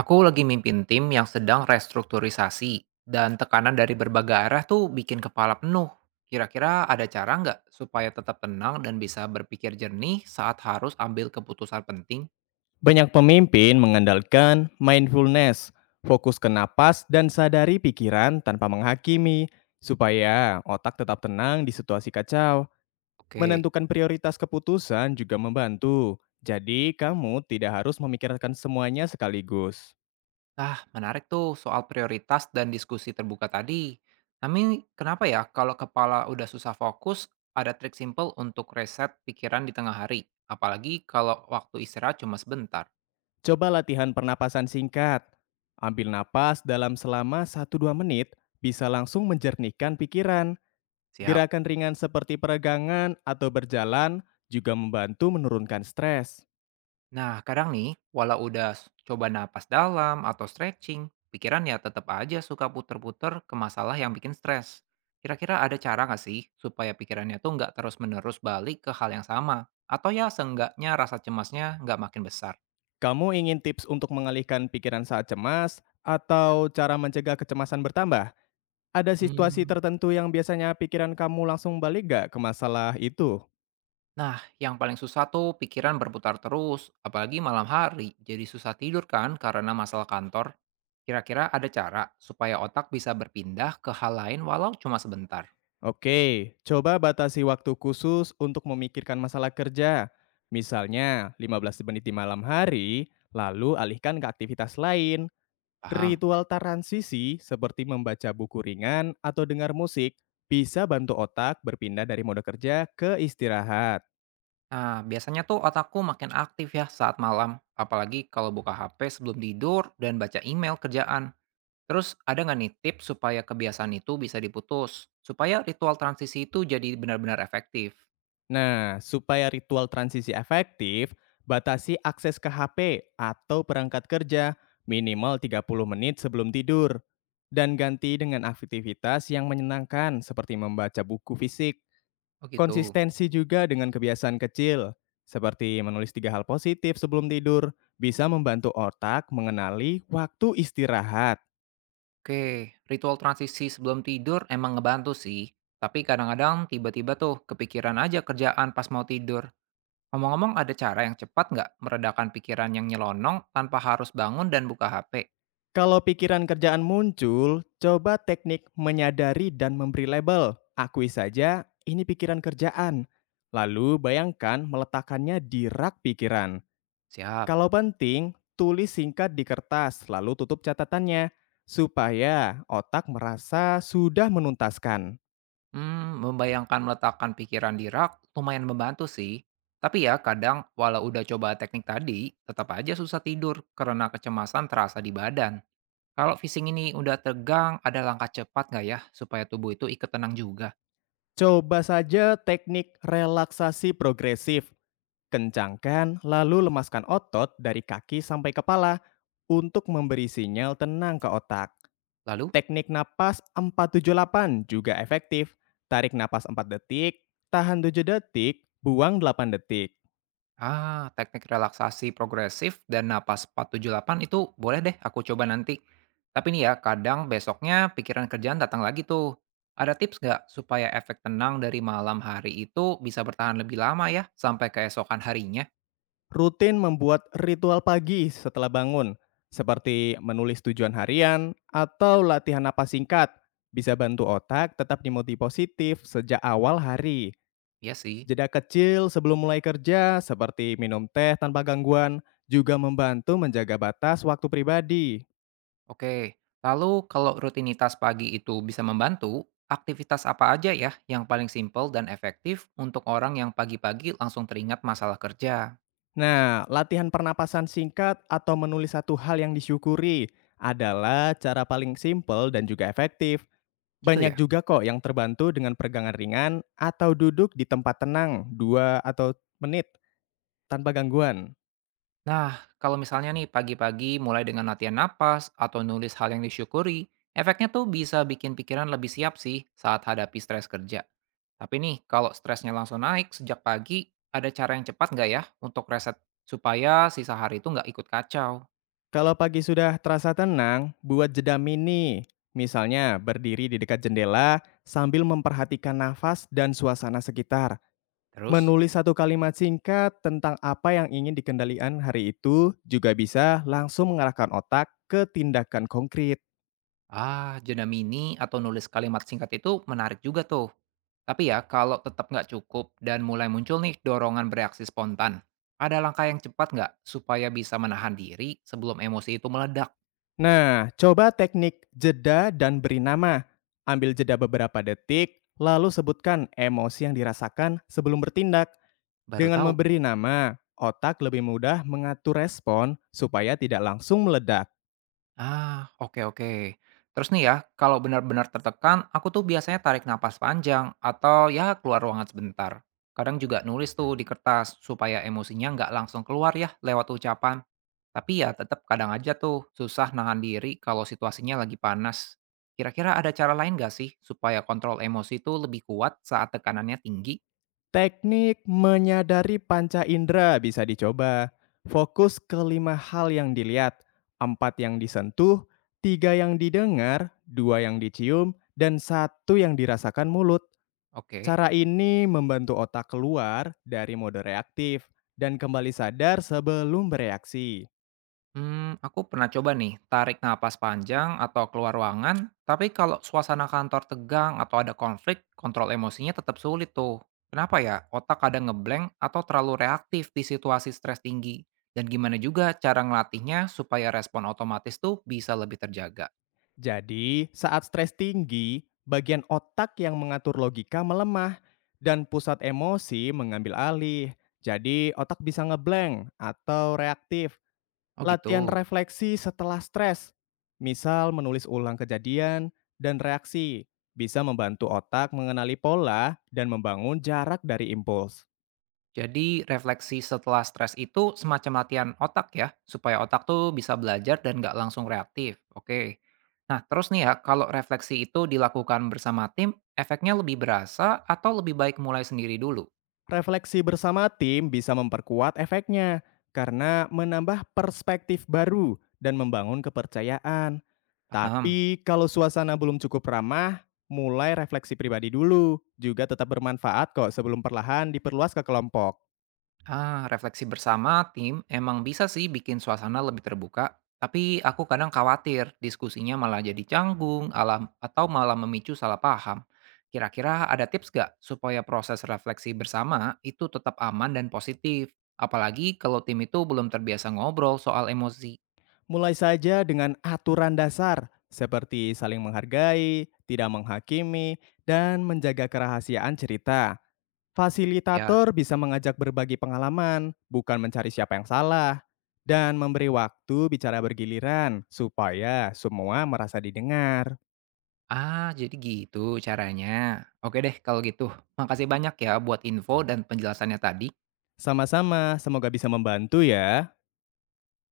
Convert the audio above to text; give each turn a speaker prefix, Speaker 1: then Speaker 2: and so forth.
Speaker 1: Aku lagi mimpin tim yang sedang restrukturisasi dan tekanan dari berbagai arah tuh bikin kepala penuh. Kira-kira ada cara nggak supaya tetap tenang dan bisa berpikir jernih saat harus ambil keputusan penting?
Speaker 2: Banyak pemimpin mengandalkan mindfulness, fokus ke napas, dan sadari pikiran tanpa menghakimi, supaya otak tetap tenang di situasi kacau.
Speaker 1: Oke,
Speaker 2: Menentukan prioritas keputusan juga membantu. Jadi, kamu tidak harus memikirkan semuanya sekaligus.
Speaker 1: ah menarik tuh soal prioritas dan diskusi terbuka tadi. Tapi kenapa ya kalau kepala udah susah fokus, ada trik simple untuk reset pikiran di tengah hari? Apalagi kalau waktu istirahat cuma sebentar.
Speaker 2: Coba latihan pernapasan singkat. Ambil napas dalam selama satu dua menit, bisa langsung menjernihkan pikiran.
Speaker 1: Siap.
Speaker 2: Gerakan ringan seperti peregangan atau berjalan juga membantu menurunkan stres.
Speaker 1: Nah, kadang nih, walau udah coba napas dalam atau stretching, pikiran ya tetap aja suka puter-puter ke masalah yang bikin stres. Kira-kira ada cara nggak sih supaya pikirannya tuh nggak terus-menerus balik ke hal yang sama? Atau ya seenggaknya rasa cemasnya nggak makin besar?
Speaker 2: Kamu ingin tips untuk mengalihkan pikiran saat cemas atau cara mencegah kecemasan bertambah? Ada situasi
Speaker 1: Hmm.
Speaker 2: tertentu yang biasanya pikiran kamu langsung balik gak ke masalah itu?
Speaker 1: Nah, yang paling susah tuh pikiran berputar terus, apalagi malam hari. Jadi susah tidur kan karena masalah kantor. Kira-kira ada cara supaya otak bisa berpindah ke hal lain walau cuma sebentar.
Speaker 2: Oke, coba batasi waktu khusus untuk memikirkan masalah kerja. Misalnya, 15 menit di malam hari, lalu alihkan ke aktivitas lain.
Speaker 1: Paham?
Speaker 2: Ritual transisi seperti membaca buku ringan atau dengar musik bisa bantu otak berpindah dari mode kerja ke istirahat.
Speaker 1: Nah, biasanya tuh otakku makin aktif ya saat malam, apalagi kalau buka HP sebelum tidur dan baca email kerjaan. Terus ada nggak nih tips supaya kebiasaan itu bisa diputus? Supaya ritual transisi itu jadi benar-benar efektif.
Speaker 2: Nah, supaya ritual transisi efektif, batasi akses ke HP atau perangkat kerja minimal 30 menit sebelum tidur dan ganti dengan aktivitas yang menyenangkan seperti membaca buku fisik.
Speaker 1: Oh gitu.
Speaker 2: Konsistensi juga dengan kebiasaan kecil seperti menulis tiga hal positif sebelum tidur bisa membantu otak mengenali waktu istirahat.
Speaker 1: Oke, ritual transisi sebelum tidur emang ngebantu sih. Tapi kadang-kadang tiba-tiba tuh kepikiran aja kerjaan pas mau tidur. Ngomong-ngomong ada cara yang cepat nggak meredakan pikiran yang nyelonong tanpa harus bangun dan buka HP?
Speaker 2: Kalau pikiran kerjaan muncul, coba teknik menyadari dan memberi label. Akui saja, ini pikiran kerjaan. Lalu bayangkan meletakkannya di rak pikiran.
Speaker 1: Siap.
Speaker 2: Kalau penting, tulis singkat di kertas, lalu tutup catatannya. Supaya otak merasa sudah menuntaskan.
Speaker 1: Mmm, membayangkan meletakkan pikiran di rak lumayan membantu sih. Tapi ya kadang walau udah coba teknik tadi, tetap aja susah tidur karena kecemasan terasa di badan. Kalau fishing ini udah tegang, ada langkah cepat nggak ya supaya tubuh itu ikut tenang juga?
Speaker 2: Coba saja teknik relaksasi progresif. Kencangkan, lalu lemaskan otot dari kaki sampai kepala untuk memberi sinyal tenang ke otak.
Speaker 1: Lalu?
Speaker 2: Teknik napas 478 juga efektif. Tarik napas 4 detik, tahan 7 detik, buang 8 detik.
Speaker 1: Ah, teknik relaksasi progresif dan napas 478 itu boleh deh aku coba nanti. Tapi nih ya, kadang besoknya pikiran kerjaan datang lagi tuh. Ada tips nggak supaya efek tenang dari malam hari itu bisa bertahan lebih lama ya, sampai keesokan harinya?
Speaker 2: Rutin membuat ritual pagi setelah bangun, seperti menulis tujuan harian atau latihan napas singkat. Bisa bantu otak tetap dimotivasi positif sejak awal hari.
Speaker 1: Iya sih.
Speaker 2: Jeda kecil sebelum mulai kerja, seperti minum teh tanpa gangguan, juga membantu menjaga batas waktu pribadi.
Speaker 1: Oke, lalu kalau rutinitas pagi itu bisa membantu, aktivitas apa aja ya yang paling simpel dan efektif untuk orang yang pagi-pagi langsung teringat masalah kerja?
Speaker 2: Nah, latihan pernapasan singkat atau menulis satu hal yang disyukuri adalah cara paling simpel dan juga efektif.
Speaker 1: Gitu
Speaker 2: Banyak
Speaker 1: ya.
Speaker 2: juga kok yang terbantu dengan peregangan ringan atau duduk di tempat tenang 2 atau menit tanpa gangguan.
Speaker 1: Nah, kalau misalnya nih pagi-pagi mulai dengan latihan napas atau nulis hal yang disyukuri, efeknya tuh bisa bikin pikiran lebih siap sih saat hadapi stres kerja. Tapi nih, kalau stresnya langsung naik sejak pagi, ada cara yang cepat nggak ya untuk reset supaya sisa hari itu nggak ikut kacau?
Speaker 2: Kalau pagi sudah terasa tenang, buat jeda mini. Misalnya berdiri di dekat jendela sambil memperhatikan nafas dan suasana sekitar.
Speaker 1: Terus?
Speaker 2: Menulis satu kalimat singkat tentang apa yang ingin dikendalikan hari itu juga bisa langsung mengarahkan otak ke tindakan konkret.
Speaker 1: Ah, jeda mini atau nulis kalimat singkat itu menarik juga tuh. Tapi ya, kalau tetap nggak cukup dan mulai muncul nih dorongan bereaksi spontan, ada langkah yang cepat nggak supaya bisa menahan diri sebelum emosi itu meledak?
Speaker 2: Nah, coba teknik jeda dan beri nama. Ambil jeda beberapa detik, lalu sebutkan emosi yang dirasakan sebelum bertindak.
Speaker 1: Baru
Speaker 2: Dengan
Speaker 1: tahu.
Speaker 2: memberi nama, otak lebih mudah mengatur respon supaya tidak langsung meledak.
Speaker 1: Ah, oke, oke. Terus nih ya, kalau benar-benar tertekan, aku tuh biasanya tarik napas panjang atau ya keluar ruangan sebentar. Kadang juga nulis tuh di kertas supaya emosinya nggak langsung keluar ya lewat ucapan. Tapi ya tetap kadang aja tuh susah nahan diri kalau situasinya lagi panas. Kira-kira ada cara lain nggak sih supaya kontrol emosi tuh lebih kuat saat tekanannya tinggi?
Speaker 2: Teknik menyadari panca indera bisa dicoba. Fokus ke lima hal yang dilihat, empat yang disentuh, tiga yang didengar, dua yang dicium, dan satu yang dirasakan mulut.
Speaker 1: Oke.
Speaker 2: Cara ini membantu otak keluar dari mode reaktif dan kembali sadar sebelum bereaksi.
Speaker 1: Hmm, aku pernah coba nih, tarik napas panjang atau keluar ruangan, tapi kalau suasana kantor tegang atau ada konflik, kontrol emosinya tetap sulit tuh. Kenapa ya? Otak kadang ngeblank atau terlalu reaktif di situasi stres tinggi. Dan gimana juga cara ngelatihnya supaya respon otomatis tuh bisa lebih terjaga?
Speaker 2: Jadi, saat stres tinggi, bagian otak yang mengatur logika melemah dan pusat emosi mengambil alih. Jadi, otak bisa ngeblank atau reaktif.
Speaker 1: Oh
Speaker 2: Latihan
Speaker 1: gitu.
Speaker 2: refleksi setelah stres, misal menulis ulang kejadian dan reaksi, bisa membantu otak mengenali pola dan membangun jarak dari impuls.
Speaker 1: Jadi refleksi setelah stres itu semacam latihan otak ya, supaya otak tuh bisa belajar dan nggak langsung reaktif. Oke. Nah terus nih ya, kalau refleksi itu dilakukan bersama tim, efeknya lebih berasa atau lebih baik mulai sendiri dulu?
Speaker 2: Refleksi bersama tim bisa memperkuat efeknya karena menambah perspektif baru dan membangun kepercayaan.
Speaker 1: Paham?
Speaker 2: Tapi kalau suasana belum cukup ramah, mulai refleksi pribadi dulu, juga tetap bermanfaat kok sebelum perlahan diperluas ke kelompok.
Speaker 1: Ah, refleksi bersama tim emang bisa sih bikin suasana lebih terbuka, tapi aku kadang khawatir diskusinya malah jadi canggung alam, atau malah memicu salah paham. Kira-kira ada tips gak supaya proses refleksi bersama itu tetap aman dan positif? Apalagi kalau tim itu belum terbiasa ngobrol soal emosi.
Speaker 2: Mulai saja dengan aturan dasar, seperti saling menghargai, tidak menghakimi, dan menjaga kerahasiaan cerita.
Speaker 1: Ya,
Speaker 2: Fasilitator bisa mengajak berbagi pengalaman, bukan mencari siapa yang salah, dan memberi waktu bicara bergiliran supaya semua merasa didengar.
Speaker 1: ah jadi gitu caranya. Oke deh kalau gitu. Makasih banyak ya buat info dan penjelasannya tadi.
Speaker 2: Sama-sama, semoga bisa membantu ya.